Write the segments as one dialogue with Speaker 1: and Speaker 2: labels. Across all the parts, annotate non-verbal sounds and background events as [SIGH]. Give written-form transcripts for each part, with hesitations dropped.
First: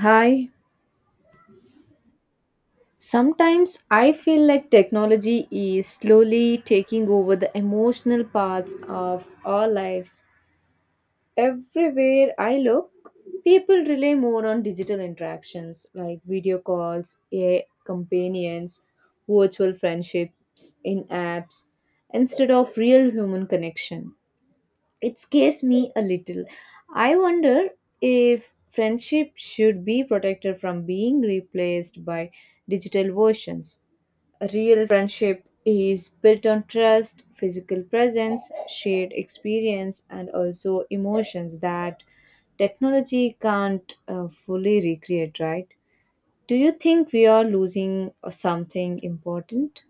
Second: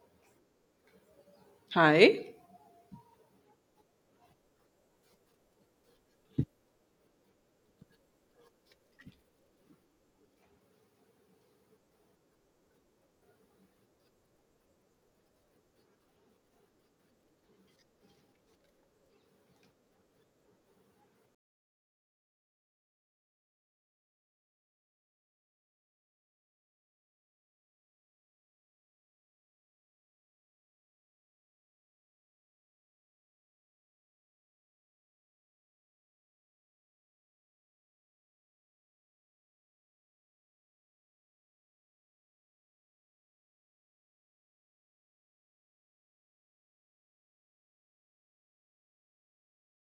Speaker 1: Hi.
Speaker 2: Hi.
Speaker 1: Sometimes I feel like technology is slowly taking over the emotional parts of our lives. Everywhere I look, people rely more on digital interactions like video calls, AI companions, virtual friendships in apps instead of real human connection. It scares me a little. I wonder if friendship should be protected from being replaced by digital versions. A real friendship is built on trust, physical presence, shared experience, and also emotions that technology can't fully recreate, right? Do you think we are losing something important?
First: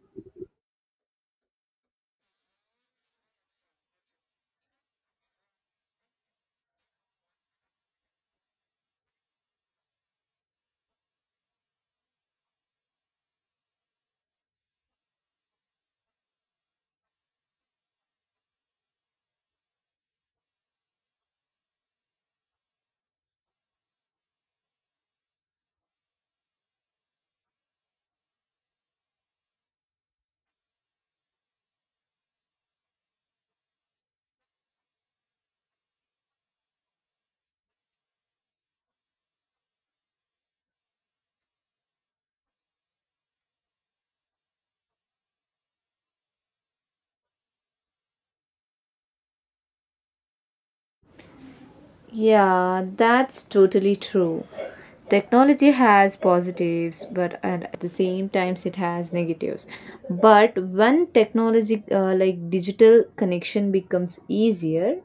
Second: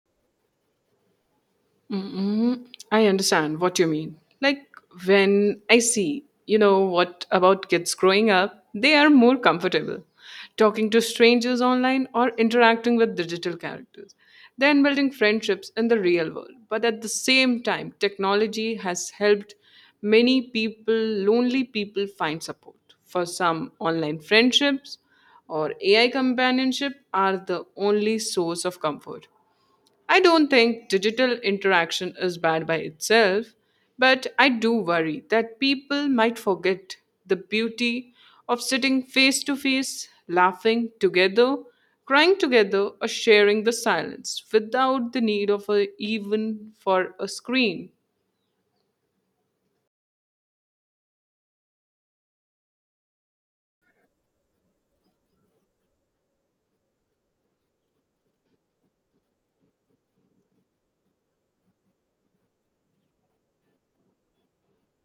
Speaker 2: Mm-mm. I understand what you mean. When I see, what about kids growing up, they are more comfortable talking to strangers online or interacting with digital characters than building friendships in the real world. But at the same time, technology has helped many people, lonely people, find support. For some, online friendships or AI companionship are the only source of comfort. I don't think digital interaction is bad by itself, but I do worry that people might forget the beauty of sitting face to face, laughing together, crying together, or sharing the silence without the need of a, even for a screen.
Speaker 1: Yeah, that's totally true. Technology has positives, but and at the same times it has negatives. But when technology like digital connection becomes easier,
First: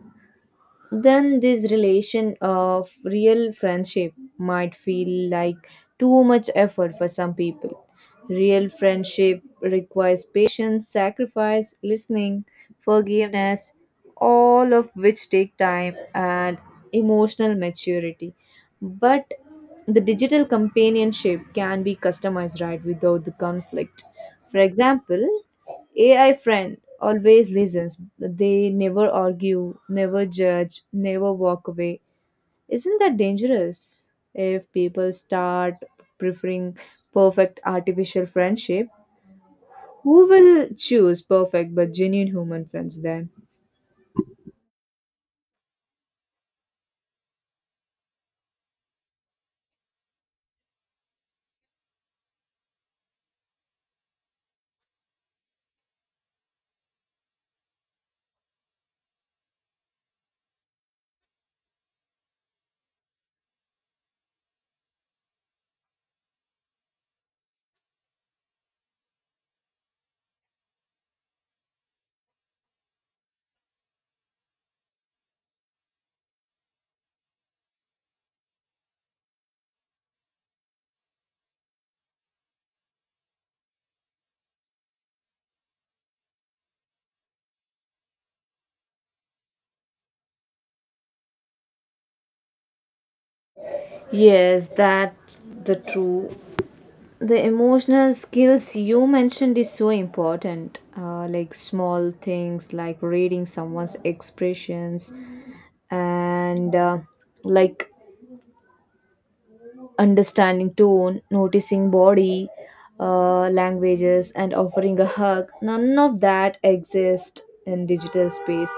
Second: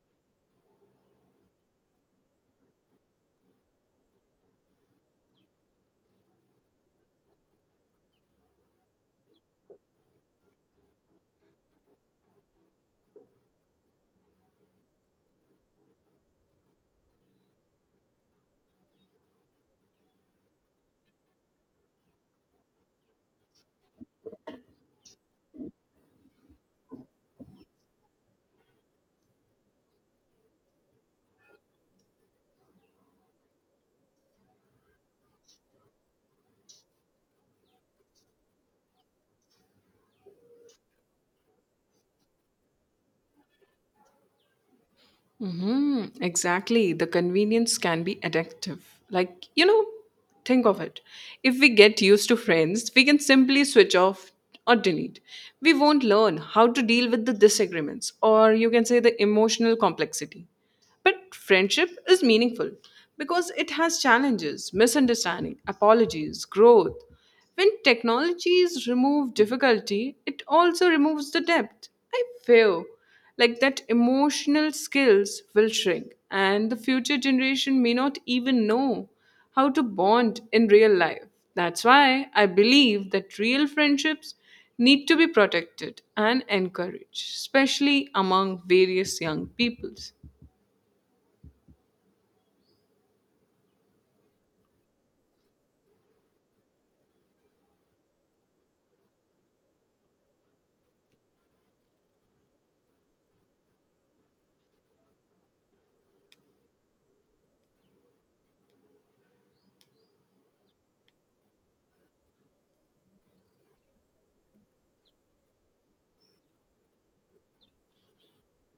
Speaker 1: then this relation of real friendship might feel like too much effort for some people. Real friendship requires patience, sacrifice, listening, forgiveness, all of which take time and emotional maturity. But the digital companionship can be customized right without the conflict. For example, AI friend always listens. They never argue, never judge, never walk away. Isn't that dangerous if people start preferring perfect artificial friendship? Who will choose perfect but genuine human friends then?
Speaker 2: Exactly. The convenience can be addictive. Like, you know, think of it. If we get used to friends, we can simply switch off or delete. We won't learn how to deal with the disagreements, or you can say the emotional complexity. But friendship is meaningful because it has challenges, misunderstanding, apologies, growth. When technologies remove difficulty, it also removes the depth. I feel like that emotional skills will shrink and the future generation may not even know how to bond in real life. That's why I believe that real friendships need to be protected and encouraged, especially among various young peoples.
Speaker 1: Yes, that the true. The emotional skills you mentioned is so important. Like small things like reading someone's expressions and like understanding tone, noticing body languages, and offering a hug. None of that exists in digital space.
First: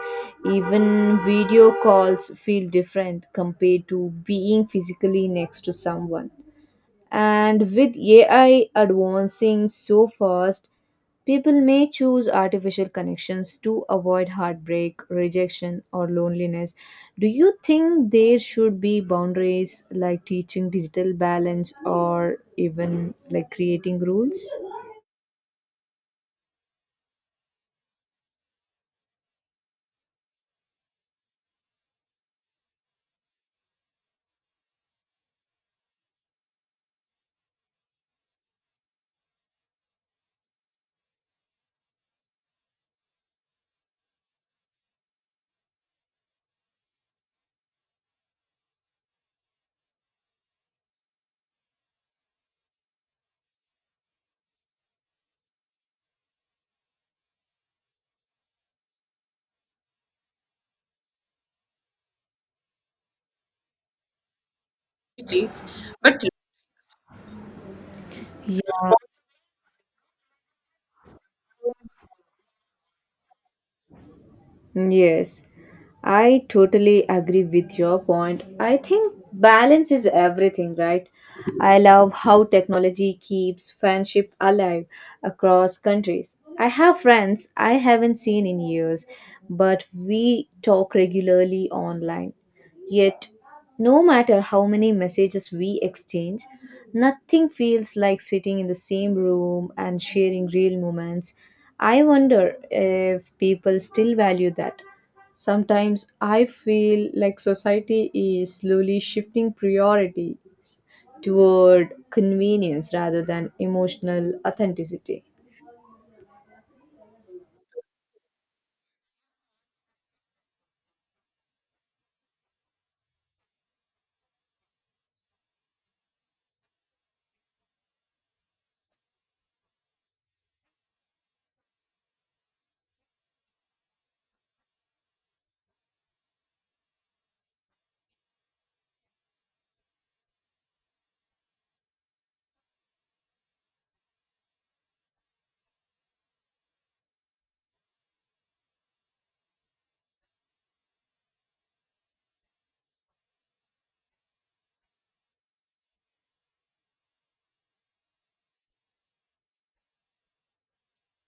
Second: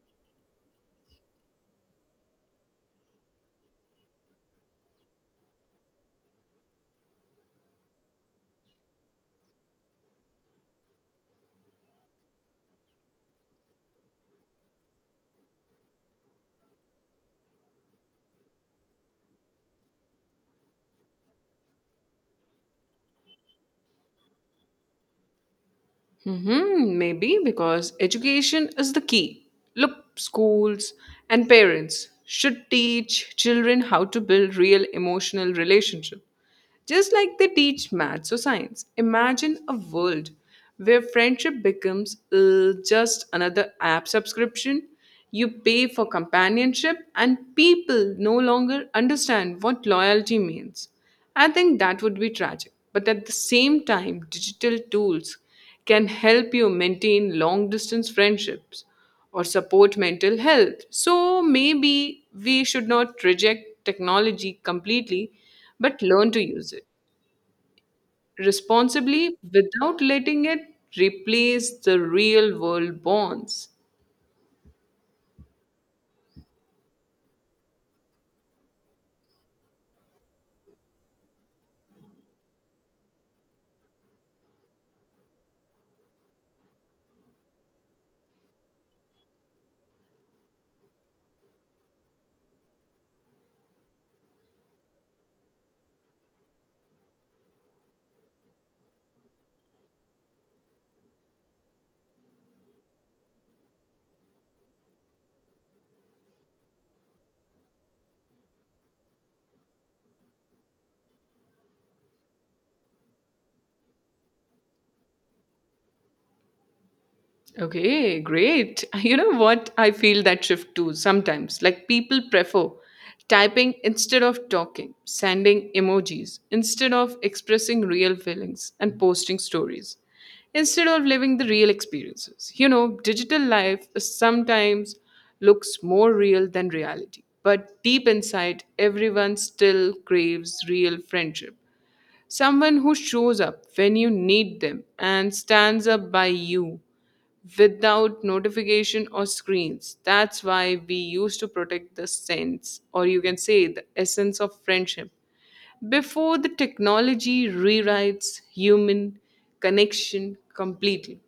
Speaker 1: Even video calls feel different compared to being physically next to someone. And with AI advancing so fast, people may choose artificial connections to avoid heartbreak, rejection, or loneliness. Do you think there should be boundaries like teaching digital balance or even like creating rules?
Speaker 2: Maybe because education is the key. Look, schools and parents should teach children how to build real emotional relationships. Just like they teach maths or science, imagine a world where friendship becomes just another app subscription. You pay for companionship, and people no longer understand what loyalty means. I think that would be tragic. But at the same time, digital tools can help you maintain long distance friendships or support mental health. So maybe we should not reject technology completely but learn to use it responsibly without letting it replace the real world bonds.
Speaker 1: Yes, I totally agree with your point. I think balance is everything, right? I love how technology keeps friendship alive across countries. I have friends I haven't seen in years, but we talk regularly online. Yet no matter how many messages we exchange, nothing feels like sitting in the same room and sharing real moments. I wonder if people still value that. Sometimes I feel like society is slowly shifting priorities toward convenience rather than emotional authenticity.
Speaker 2: Okay, great. [LAUGHS] You know what? I feel that shift too sometimes. Like people prefer typing instead of talking, sending emojis instead of expressing real feelings and posting stories, instead of living the real experiences. You know, digital life sometimes looks more real than reality. But deep inside, everyone still craves real friendship. Someone who shows up when you need them and stands up by you without notification or screens. That's why we used to protect the sense, or you can say the essence of friendship. Before the technology rewrites human connection completely.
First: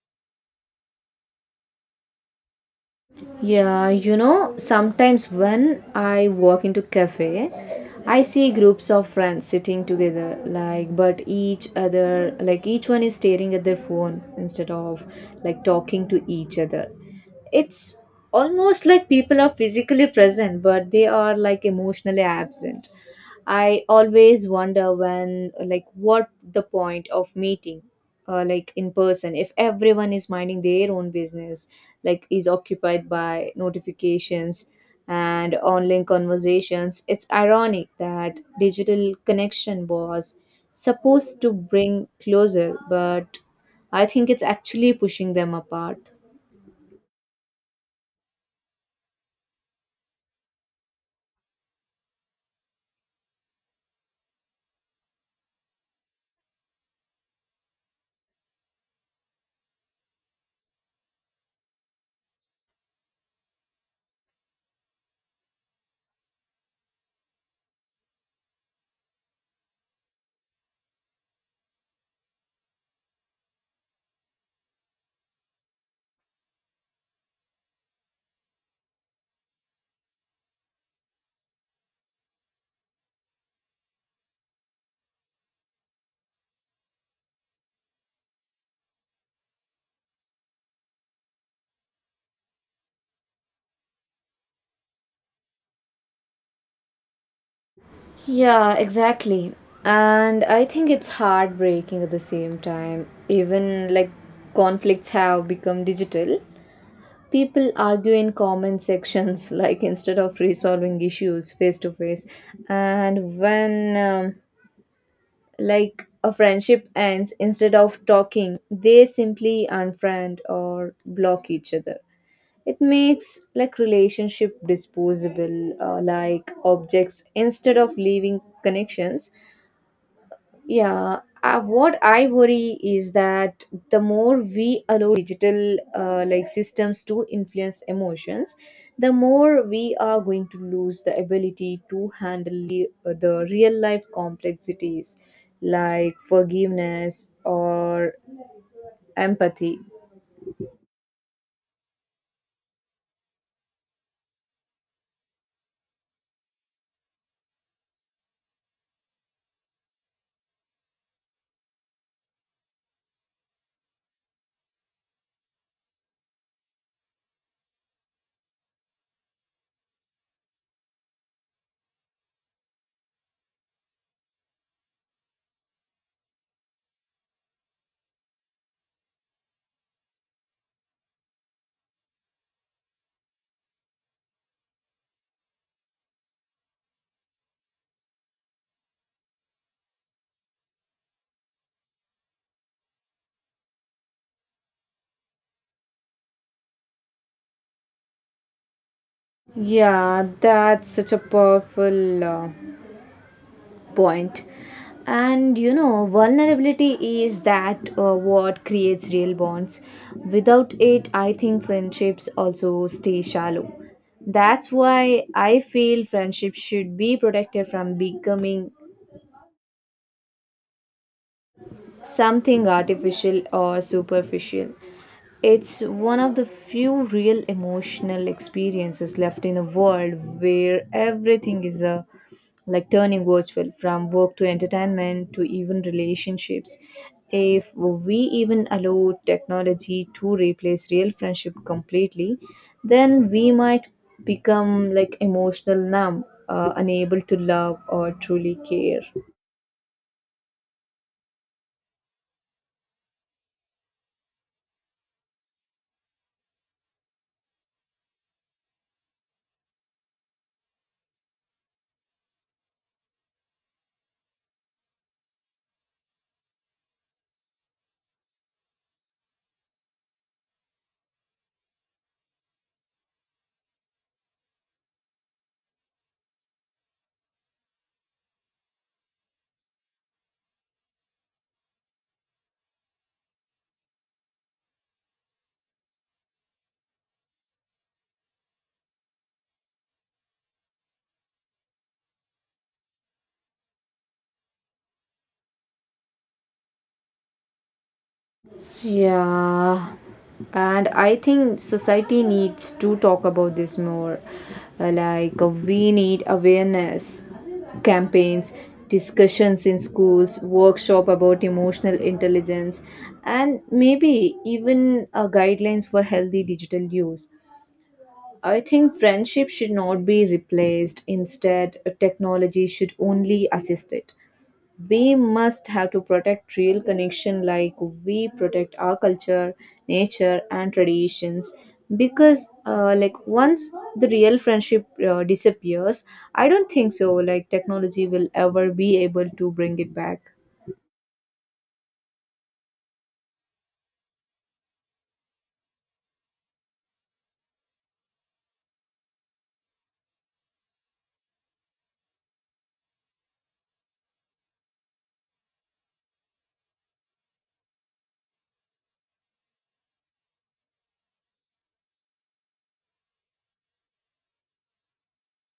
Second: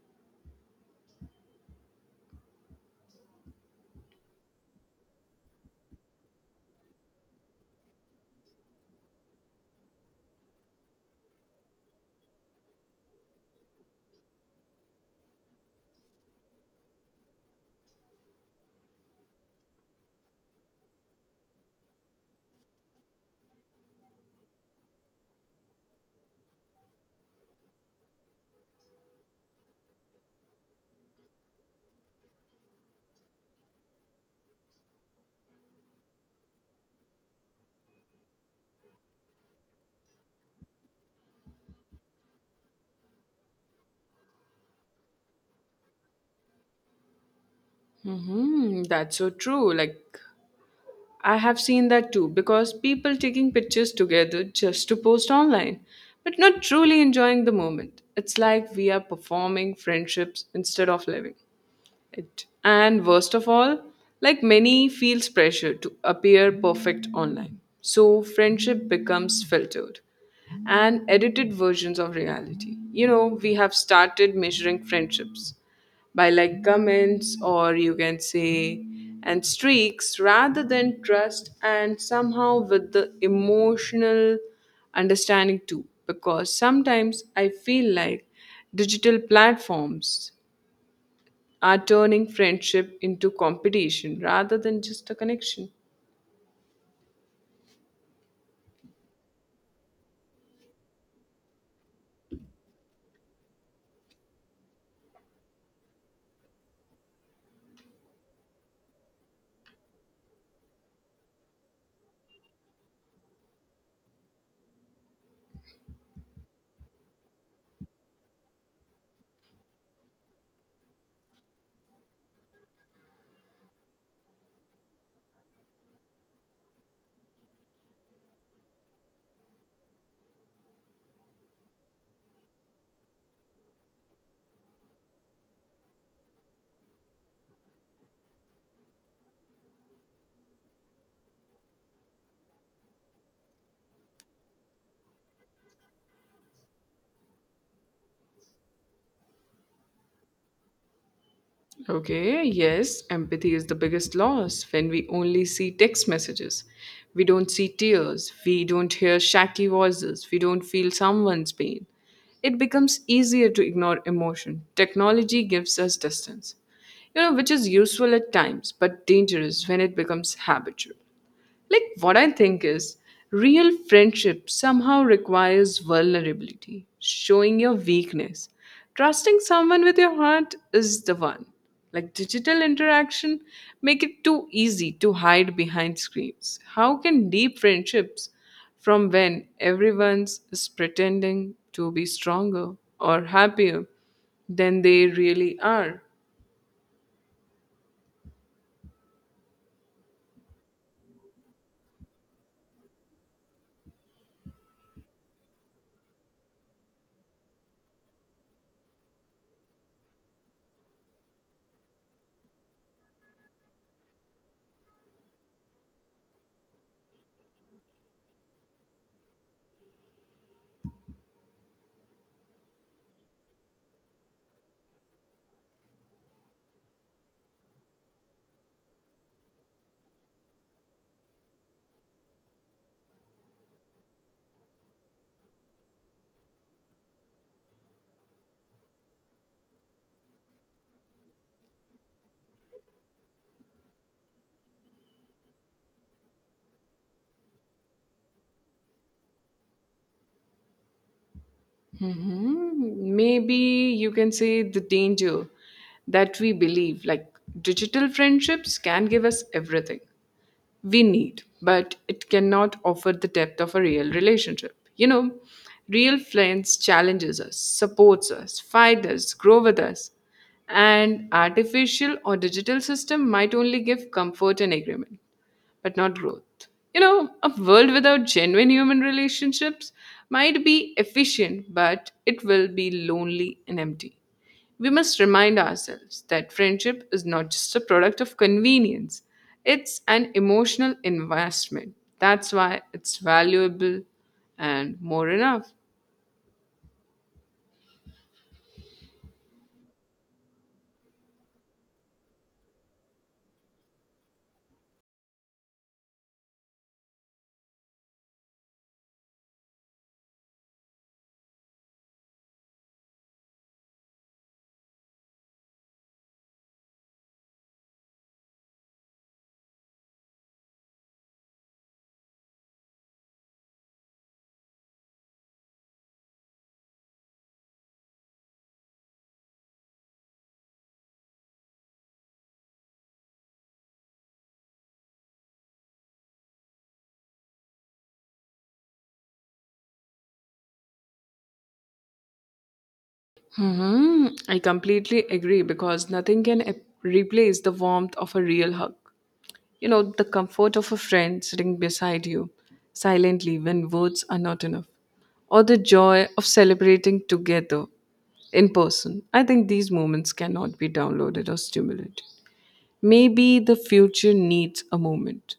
Speaker 1: Yeah, you know, sometimes when I walk into cafe, I see groups of friends sitting together, like, but each other, like, each one is staring at their phone instead of like talking to each other. It's almost like people are physically present, but they are like emotionally absent. I always wonder when, like, what the point of meeting, like in person, if everyone is minding their own business, like is occupied by notifications and online conversations. It's ironic that digital connection was supposed to bring closer, but I think it's actually pushing them apart.
Speaker 2: That's so true. I have seen that too because people taking pictures together just to post online, but not truly enjoying the moment. It's like we are performing friendships instead of living. It. And worst of all, like many, feels pressure to appear perfect online. So friendship becomes filtered and edited versions of reality. You know, we have started measuring friendships by like comments or you can say and streaks rather than trust and somehow with the emotional understanding too because sometimes I feel like digital platforms are turning friendship into competition rather than just a connection.
Speaker 1: Yeah, exactly. And I think it's heartbreaking at the same time. Even like conflicts have become digital. People argue in comment sections, [LAUGHS] like instead of resolving issues face to face. And when like a friendship ends, instead of talking, they simply unfriend or block each other. It makes like relationship disposable, like objects instead of leaving connections. Yeah, what I worry is that the more we allow digital like systems to influence emotions, the more we are going to lose the ability to handle the real life complexities like forgiveness or empathy.
Speaker 2: Okay, yes, empathy is the biggest loss when we only see text messages. We don't see tears, we don't hear shaky voices, we don't feel someone's pain. It becomes easier to ignore emotion. Technology gives us distance, you know, which is useful at times but dangerous when it becomes habitual. Like, what I think is, real friendship somehow requires vulnerability, showing your weakness. Trusting someone with your heart is the one. Like digital interaction, make it too easy to hide behind screens. How can deep friendships from when everyone's is pretending to be stronger or happier than they really are?
Speaker 1: Yeah, that's such a powerful point. And you know vulnerability is that what creates real bonds. Without it I think friendships also stay shallow. That's why I feel friendship should be protected from becoming something artificial or superficial. It's one of the few real emotional experiences left in a world where everything is a like turning virtual from work to entertainment to even relationships. If we even allow technology to replace real friendship completely, then we might become like emotional numb, unable to love or truly care.
Speaker 2: Maybe you can say the danger that we believe like digital friendships can give us everything we need, but it cannot offer the depth of a real relationship. You know, real friends challenges us, supports us, fight us, grow with us. And artificial or digital system might only give comfort and agreement but not growth. You know, a world without genuine human relationships might be efficient, but it will be lonely and empty. We must remind ourselves that friendship is not just a product of convenience, it's an emotional investment. That's why it's valuable and more enough.
Speaker 1: Yeah, and I think society needs to talk about this more. We need awareness campaigns, discussions in schools, workshop about emotional intelligence, and maybe even guidelines for healthy digital use. I think friendship should not be replaced. Instead, technology should only assist it. We must have to protect real connection like we protect our culture nature and traditions, because like once the real friendship disappears I don't think so like technology will ever be able to bring it back.
Speaker 2: Hmm, I completely agree because nothing can replace the warmth of a real hug. You know, the comfort of a friend sitting beside you silently when words are not enough, or the joy of celebrating together in person. I think these moments cannot be downloaded or stimulated. Maybe the future needs a moment,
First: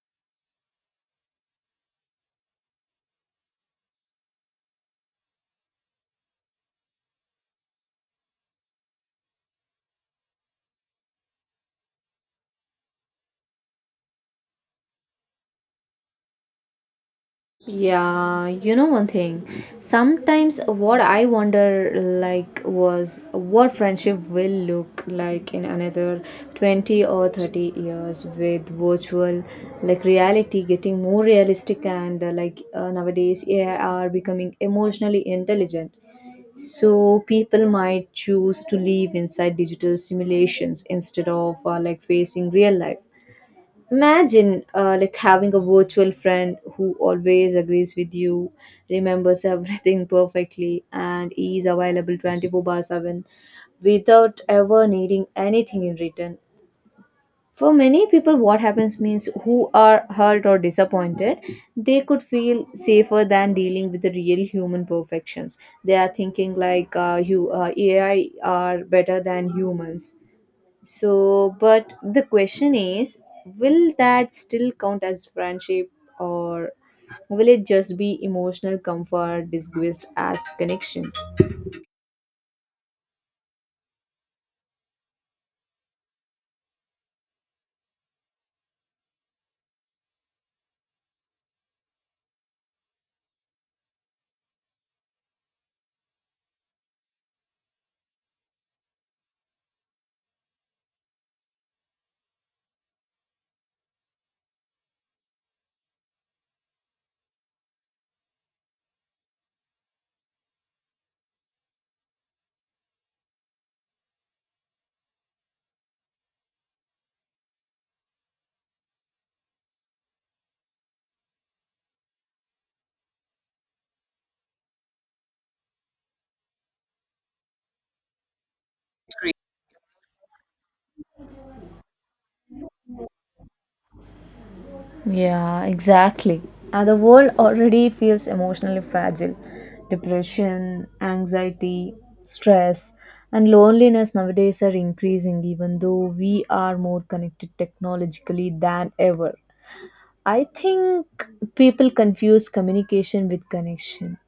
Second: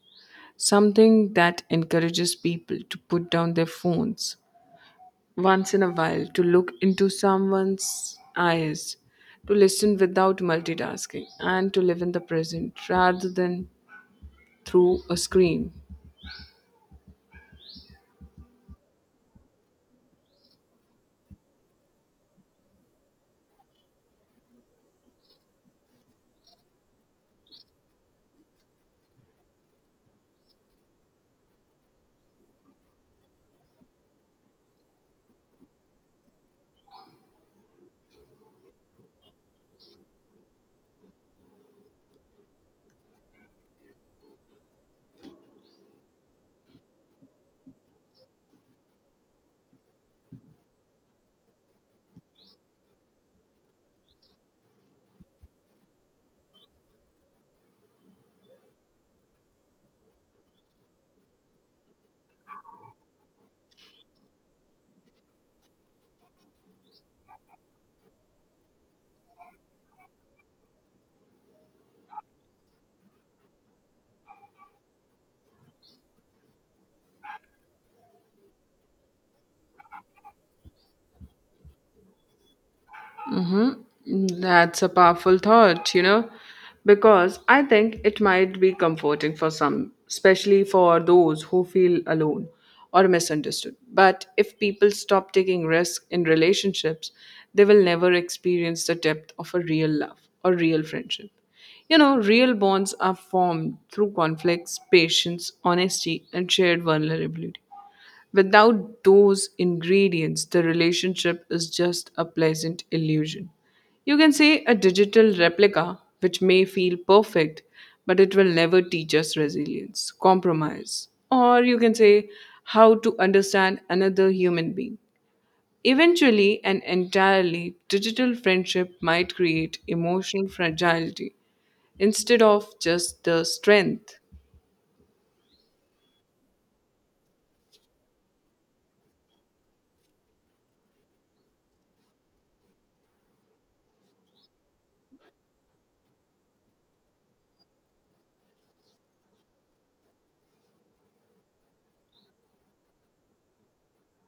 Speaker 2: something that encourages people to put down their phones once in a while, to look into someone's eyes, to listen without multitasking, and to live in the present rather than through a screen.
Speaker 1: Yeah, you know one thing. Sometimes what I wonder like was what friendship will look like in another 20 or 30 years with virtual like reality getting more realistic and nowadays AI are becoming emotionally intelligent. So people might choose to live inside digital simulations instead of like facing real life. Imagine like having a virtual friend who always agrees with you, remembers everything [LAUGHS] perfectly, and is available 24 by 7 without ever needing anything in return. For many people, what happens means who are hurt or disappointed, they could feel safer than dealing with the real human perfections. They are thinking like AI are better than humans so, but the question is, will that still count as friendship or will it just be emotional comfort disguised as connection?
Speaker 2: Mm, that's a powerful thought, you know, because I think it might be comforting for some, especially for those who feel alone or misunderstood. But if people stop taking risks in relationships, they will never experience the depth of a real love or real friendship. You know, real bonds are formed through conflicts, patience, honesty, and shared vulnerability. Without those ingredients, the relationship is just a pleasant illusion. You can say a digital replica, which may feel perfect, but it will never teach us resilience, compromise, or you can say how to understand another human being. Eventually, an entirely digital friendship might create emotional fragility instead of just the strength.
Speaker 1: Yeah, exactly. And the world already feels emotionally fragile. Depression, anxiety, stress, and loneliness nowadays are increasing, even though we are more connected technologically than ever. I think people confuse communication with connection.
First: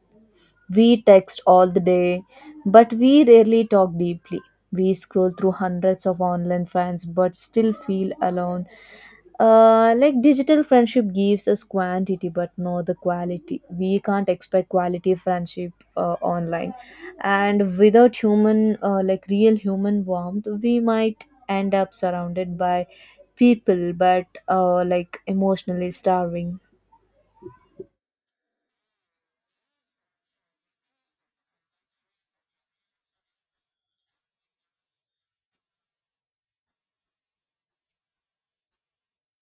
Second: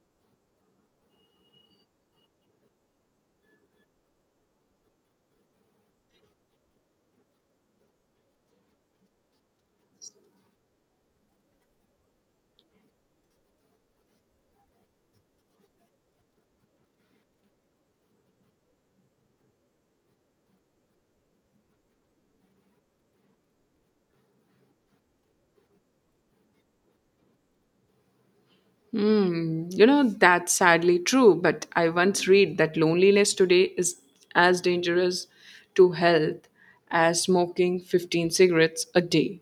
Speaker 1: We text all the day, but we rarely talk deeply. We scroll through hundreds of online friends, but still feel alone. Like digital friendship gives us quantity, but not the quality. We can't expect quality friendship online, and without human, like real human warmth, we might end up surrounded by people, but like emotionally starving.
Speaker 2: Hmm, you know, that's sadly true, but I once read that loneliness today is as dangerous to health as smoking 15 cigarettes a day.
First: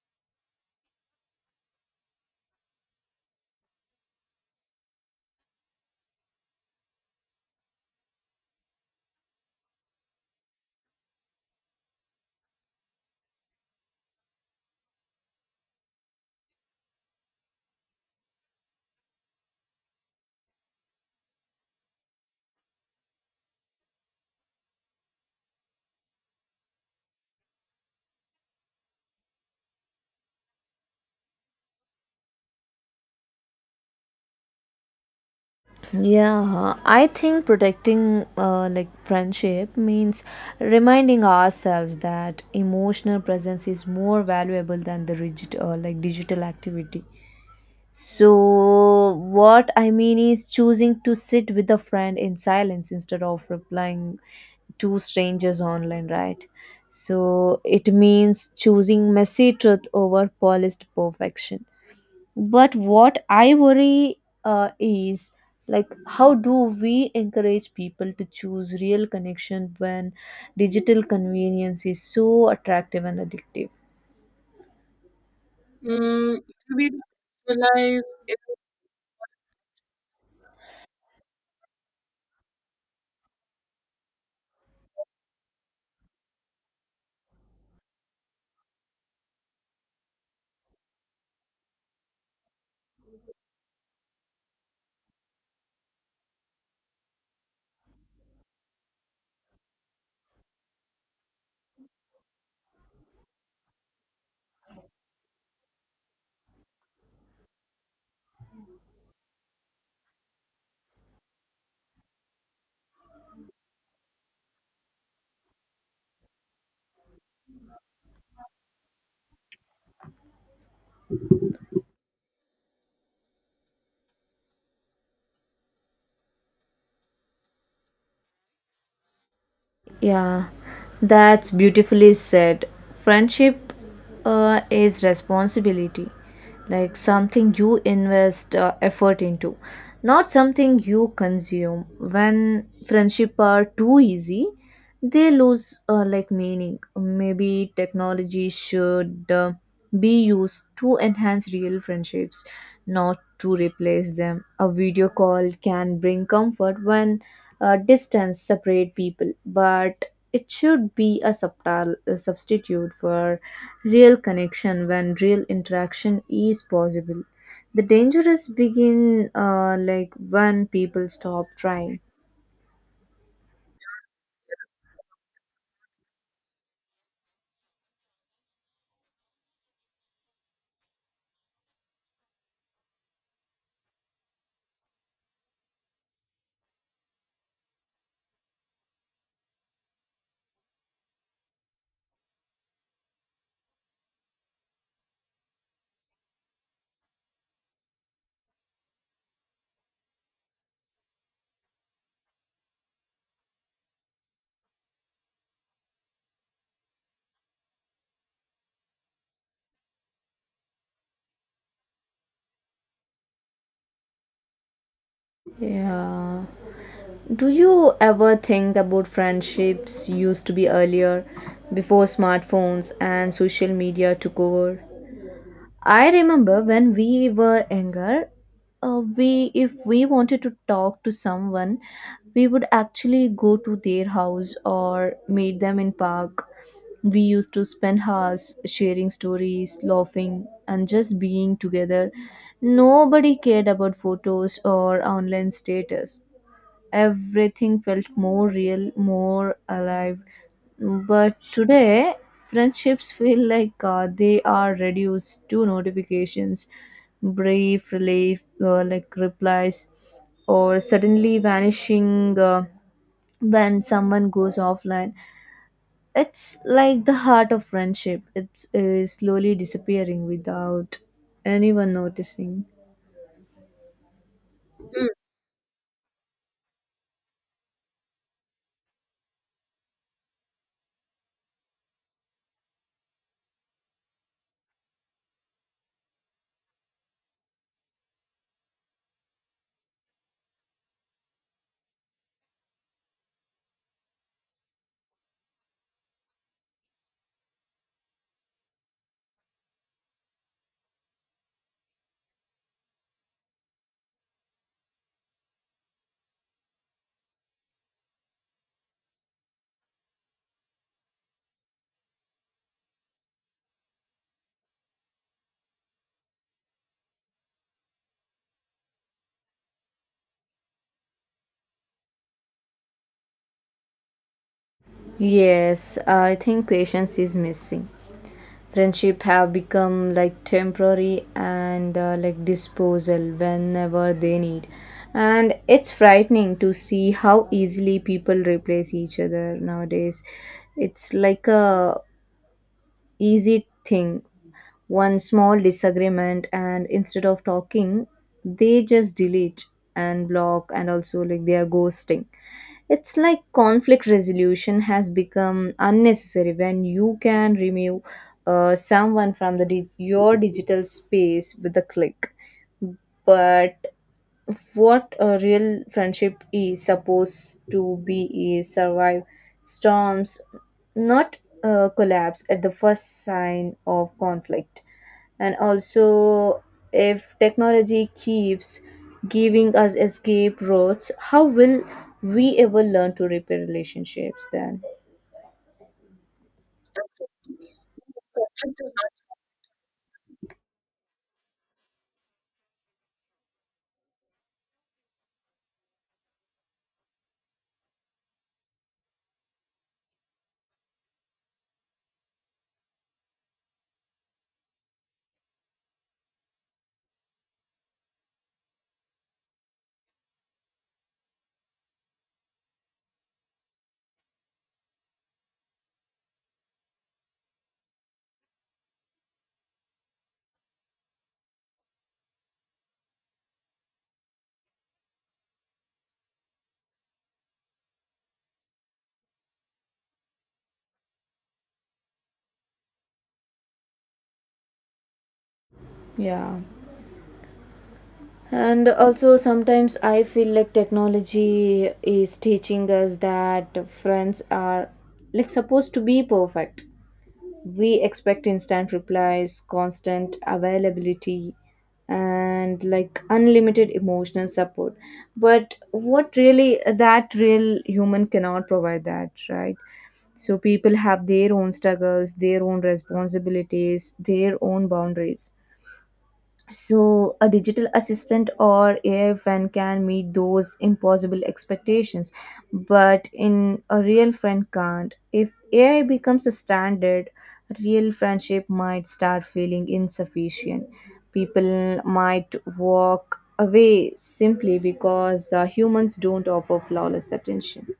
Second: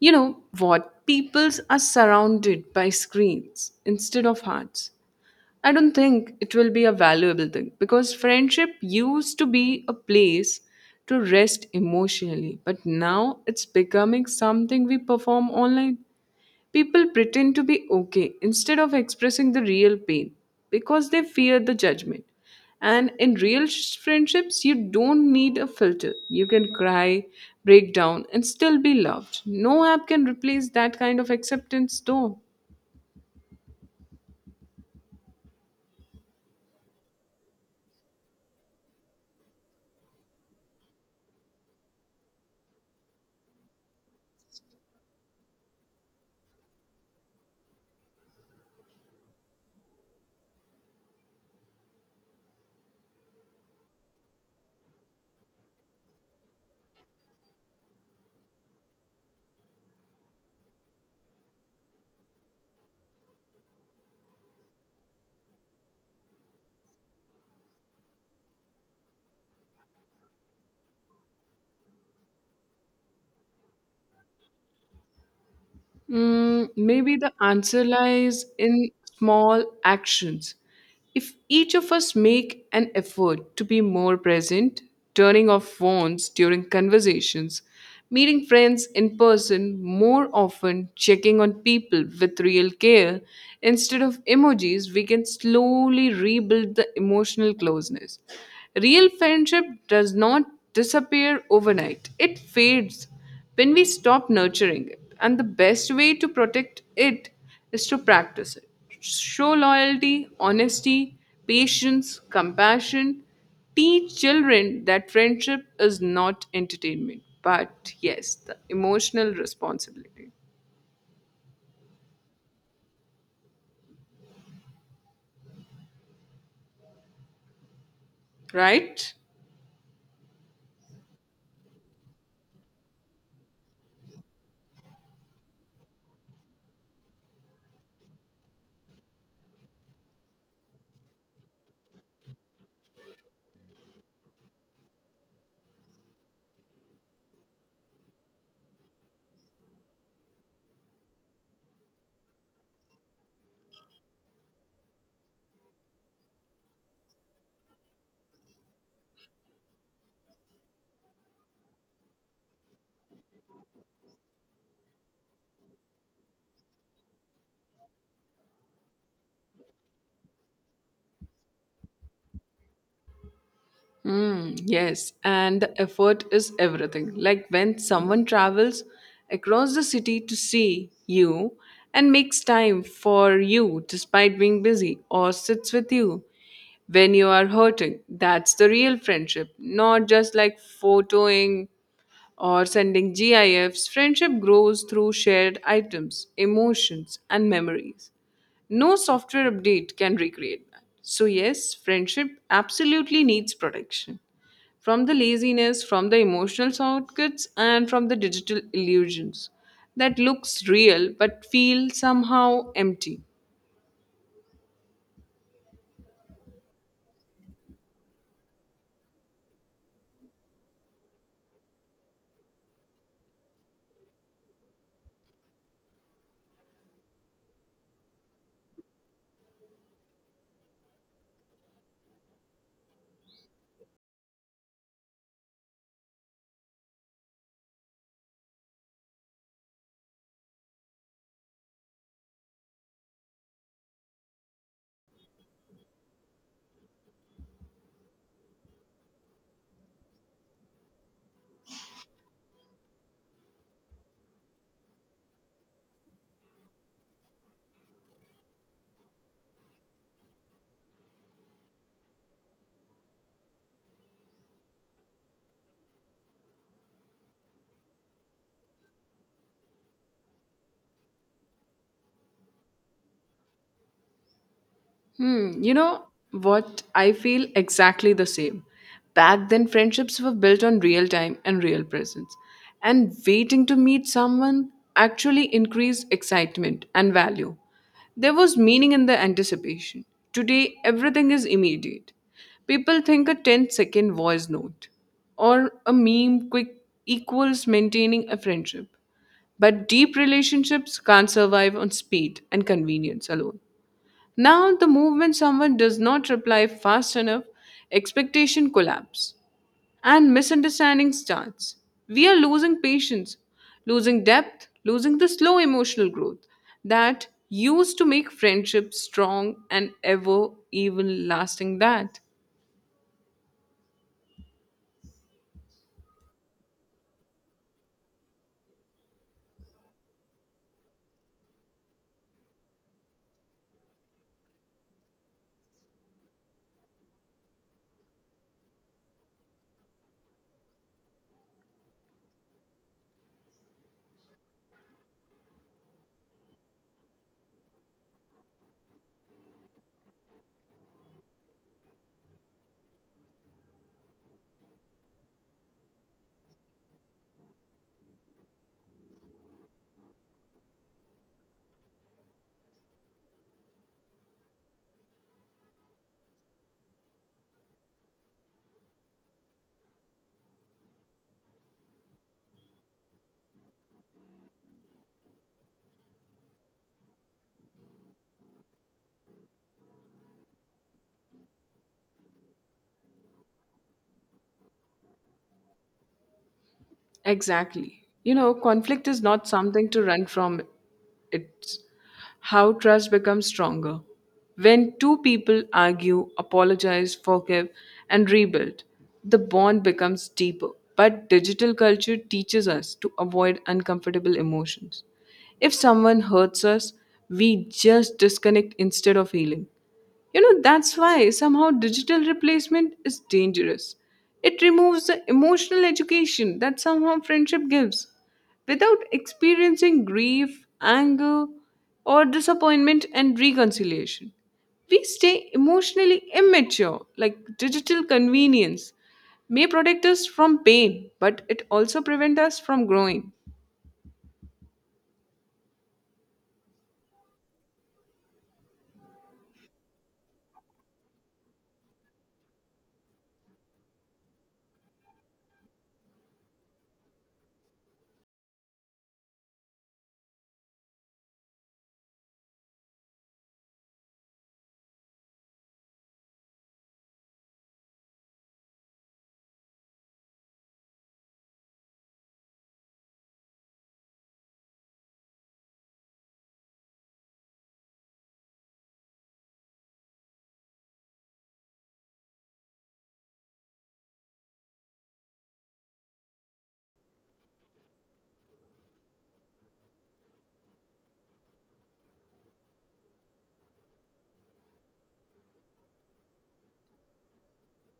Speaker 2: You know what? Peoples are surrounded by screens instead of hearts. I don't think it will be a valuable thing because friendship used to be a place to rest emotionally, but now it's becoming something we perform online. People pretend to be okay instead of expressing the real pain because they fear the judgment. And in real friendships, you don't need a filter. You can cry, break down, and still be loved. No app can replace that kind of acceptance, though.
Speaker 1: Yeah, I think protecting like friendship means reminding ourselves that emotional presence is more valuable than the rigid like digital activity. So what I mean is choosing to sit with a friend in silence instead of replying to strangers online, right? So it means choosing messy truth over polished perfection. But what I worry is like how do we encourage people to choose real connection when digital convenience is so attractive and addictive?
Speaker 2: Mm, maybe the answer lies in small actions. If each of us make an effort to be more present, turning off phones during conversations, meeting friends in person more often, checking on people with real care instead of emojis, we can slowly rebuild the emotional closeness. Real friendship does not disappear overnight, it fades when we stop nurturing it. And the best way to protect it is to practice it. Show loyalty, honesty, patience, compassion. Teach children that friendship is not entertainment, but yes, the emotional responsibility. Right?
Speaker 1: Yeah, that's beautifully said. Friendship is responsibility, like something you invest effort into, not something you consume. When friendship are too easy, they lose like meaning. Maybe technology should be used to enhance real friendships, not to replace them. A video call can bring comfort when distance separate people, but it should be a subtle a substitute for real connection when real interaction is possible. The dangers begin like when people stop trying.
Speaker 2: Mm, yes, and the effort is everything. Like when someone travels across the city to see you and makes time for you despite being busy or sits with you when you are hurting, that's the real friendship, not just like photoing or sending GIFs, friendship grows through shared items, emotions, and memories. No software update can recreate that. So, yes, friendship absolutely needs protection from the laziness, from the emotional shortcuts, and from the digital illusions that looks real but feel somehow empty.
Speaker 1: Yeah. Do you ever think about friendships used to be earlier before smartphones and social media took over? I remember when we were younger, we if we wanted to talk to someone, we would actually go to their house or meet them in park. We used to spend hours sharing stories, laughing, and just being together. Nobody cared about photos or online status. Everything felt more real, more alive. But today, friendships feel like they are reduced to notifications, brief relief, like replies, or suddenly vanishing when someone goes offline. It's like the heart of friendship. It's slowly disappearing without anyone noticing.
Speaker 2: Hmm, you know what? I feel exactly the same. Back then, friendships were built on real time and real presence. And waiting to meet someone actually increased excitement and value. There was meaning in the anticipation. Today, everything is immediate. People think a ten-second voice note or a meme quick equals maintaining a friendship. But deep relationships can't survive on speed and convenience alone. Now, the moment someone does not reply fast enough, expectation collapse and misunderstanding starts. We are losing patience, losing depth, losing the slow emotional growth that used to make friendship strong and ever even lasting that.
Speaker 1: Yes, I think patience is missing. Friendship have become like temporary and like disposal whenever they need. And it's frightening to see how easily people replace each other nowadays. It's like a easy thing. One small disagreement, and instead of talking they just delete and block, and also like they are ghosting. It's like conflict resolution has become unnecessary when you can remove someone from the dig- your digital space with a click. But what a real friendship is supposed to be is survive storms, not collapse at the first sign of conflict. And also if technology keeps giving us escape routes, how will we ever learn to repair relationships then?
Speaker 2: Exactly. You know, conflict is not something to run from. It's how trust becomes stronger. When two people argue, apologize, forgive, and rebuild, the bond becomes deeper. But digital culture teaches us to avoid uncomfortable emotions. If someone hurts us, we just disconnect instead of healing. You know, that's why somehow digital replacement is dangerous. It removes the emotional education that somehow friendship gives. Without experiencing grief, anger, or disappointment and reconciliation, we stay emotionally immature, like digital convenience may protect us from pain, but it also prevents us from growing.
Speaker 1: Yeah, and also sometimes I feel like technology is teaching us that friends are like supposed to be perfect. We expect instant replies, constant availability, and like unlimited emotional support. But what really that real human cannot provide that, right? So people have their own struggles, their own responsibilities, their own boundaries. So, a digital assistant or AI friend can meet those impossible expectations, but in a real friend can't. If AI becomes a standard, real friendship might start feeling insufficient. People might walk away simply because humans don't offer flawless attention.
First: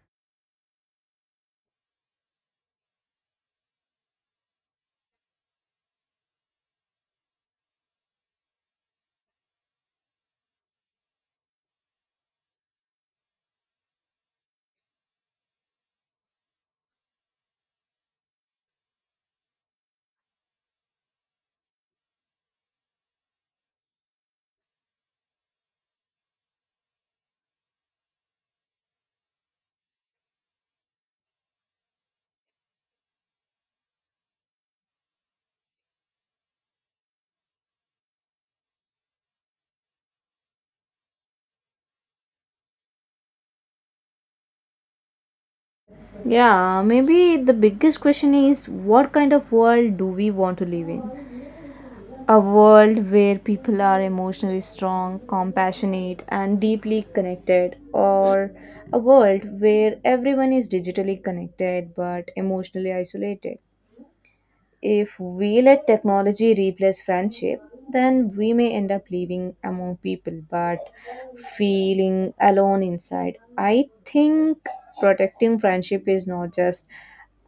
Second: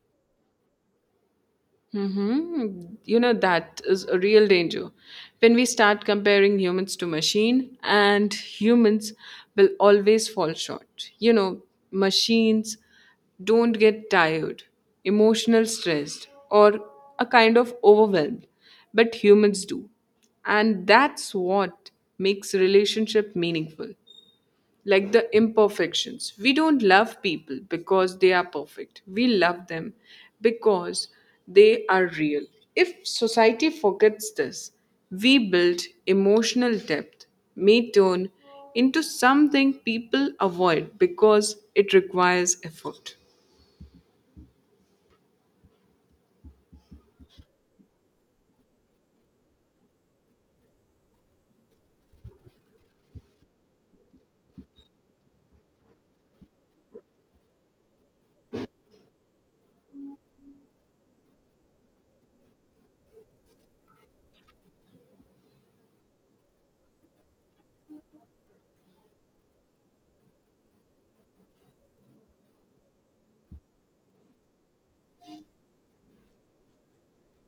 Speaker 2: Mm-hmm. You know, that is a real danger. When we start comparing humans to machine, and humans will always fall short. You know, machines don't get tired, emotional stressed, or a kind of overwhelmed, but humans do. And that's what makes relationship meaningful like the imperfections. We don't love people because they are perfect. We love them because they are real. If society forgets this, we build emotional depth may turn into something people avoid because it requires effort.
Speaker 1: Yeah, maybe the biggest question is what kind of world do we want to live in? A world where people are emotionally strong, compassionate, and deeply connected, or a world where everyone is digitally connected but emotionally isolated. If we let technology replace friendship, then we may end up living among people but feeling alone inside. I think protecting friendship is not just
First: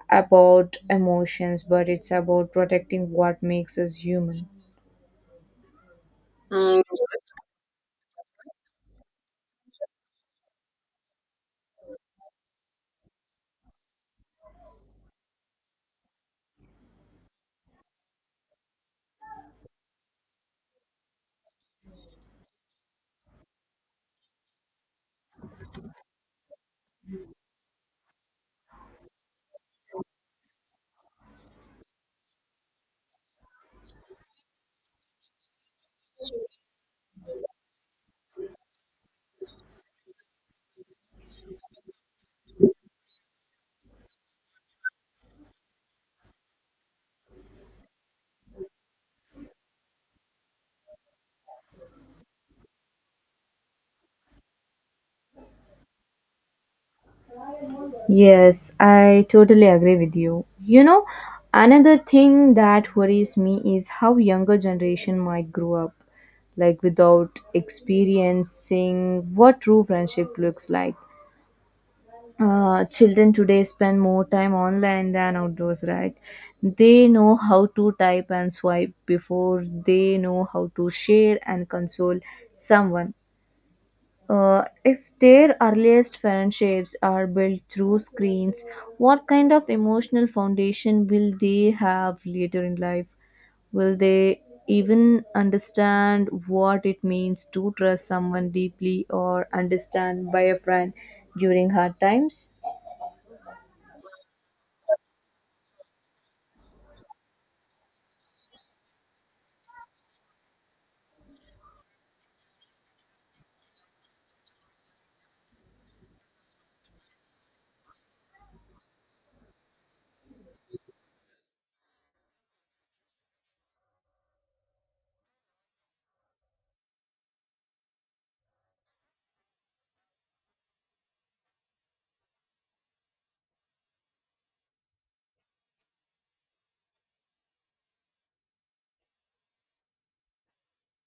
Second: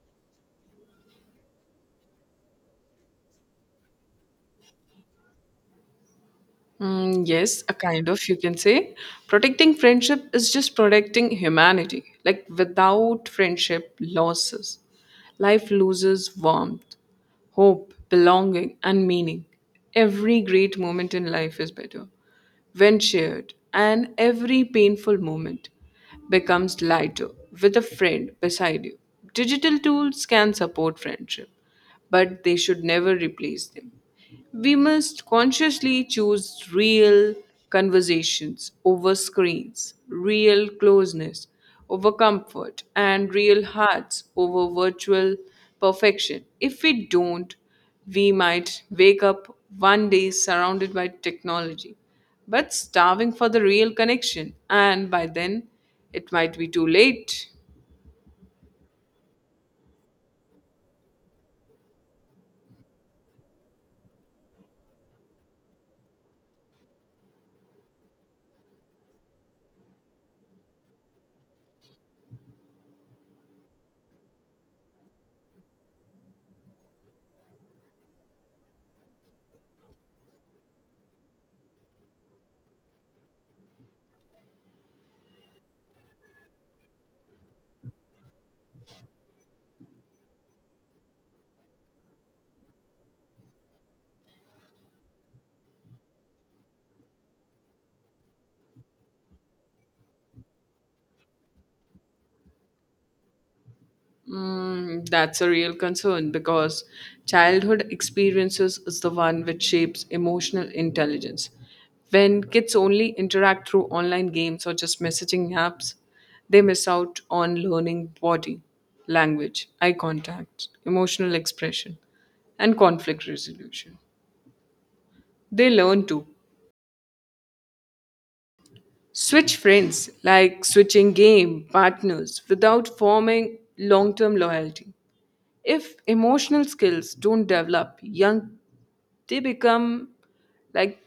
Speaker 1: about emotions, but it's about protecting what makes us human.
Speaker 2: Mm, yes, a kind of, you can say. Protecting friendship is just protecting humanity. Like, without friendship, losses. Life loses warmth, hope, belonging, and meaning. Every great moment in life is better when shared, and every painful moment becomes lighter with a friend beside you. Digital tools can support friendship, but they should never replace them. We must consciously choose real conversations over screens, real closeness over comfort, and real hearts over virtual perfection. If we don't, we might wake up one day surrounded by technology, but starving for the real connection, and by then it might be too late.
Speaker 1: Yes, I totally agree with you. You know, another thing that worries me is how younger generation might grow up like without experiencing what true friendship looks like. Children today spend more time online than outdoors, right? They know how to type and swipe before they know how to share and console someone. If their earliest friendships are built through screens, what kind of emotional foundation will they have later in life? Will they even understand what it means to trust someone deeply or understand by a friend during hard times?
Speaker 2: Mm, that's a real concern because childhood experiences is the one which shapes emotional intelligence. When kids only interact through online games or just messaging apps, they miss out on learning body, language, eye contact, emotional expression, and conflict resolution. They learn to switch friends, like switching game partners, without forming long term loyalty. If emotional skills don't develop young, they become like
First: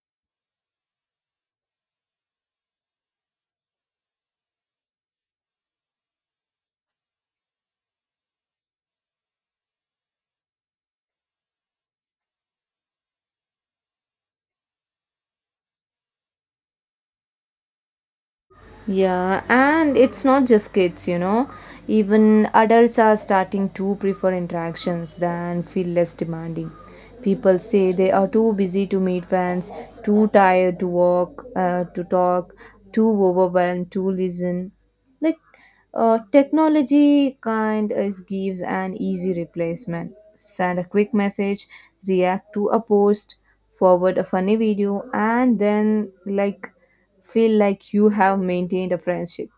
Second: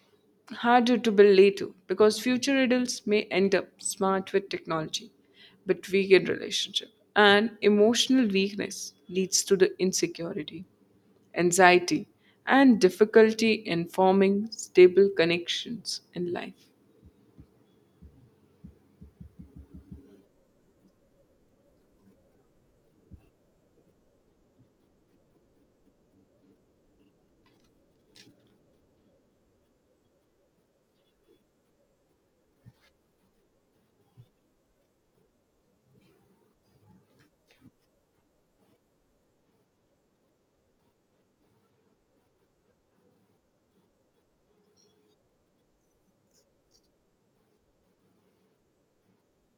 Speaker 2: harder to build later because future adults may end up smart with technology but weak in relationship. And emotional weakness leads to the insecurity, anxiety, and difficulty in forming stable connections in life.
Speaker 1: Yeah, and it's not just kids, you know. Even adults are starting to prefer interactions than feel less demanding. People say they are too busy to meet friends, too tired to walk, to talk, too overwhelmed to listen. Like, technology kind is gives an easy replacement. Send a quick message, react to a post, forward a funny video, and then like feel like you have maintained a friendship.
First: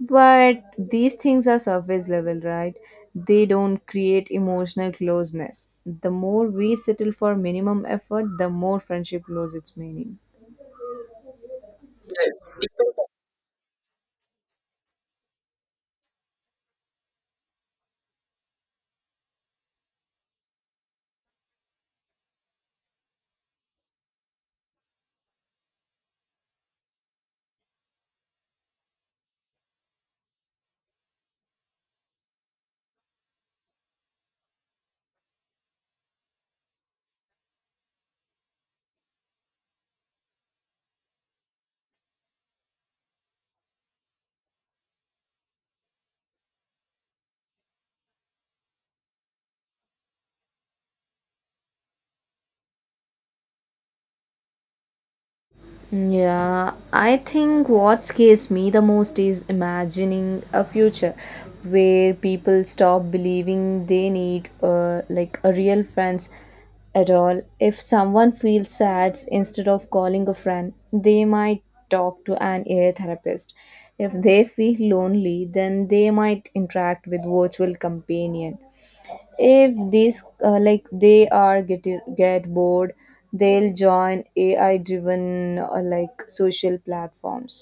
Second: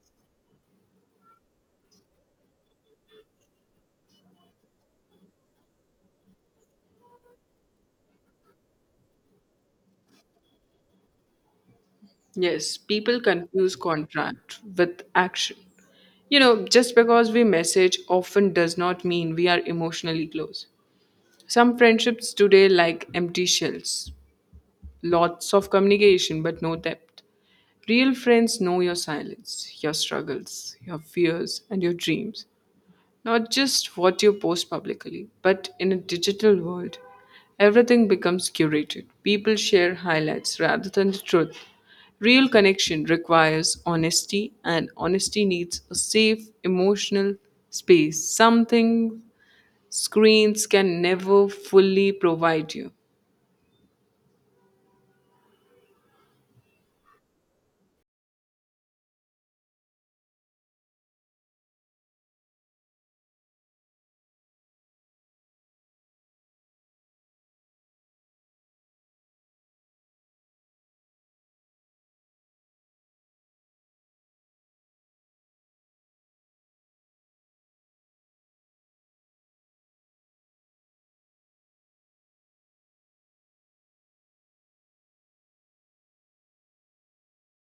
Speaker 1: But these things are surface level, right? They don't create emotional closeness. The more we settle for minimum effort, the more friendship loses its meaning.
Speaker 2: Yes, people confuse contract with action. You know, just because we message often does not mean we are emotionally close. Some friendships today like empty shells, lots of communication but no depth. Real friends know your silence, your struggles, your fears, and your dreams. Not just what you post publicly, but in a digital world, everything becomes curated. People share highlights rather than the truth. Real connection requires honesty, and honesty needs a safe emotional space, something screens can never fully provide you.
Speaker 1: Yeah, I think what scares me the most is imagining a future where people stop believing they need like a real friends at all. If someone feels sad, instead of calling a friend, they might talk to an ear therapist. If they feel lonely, then they might interact with virtual companion. If these like they are get bored, they'll join AI driven like social platforms.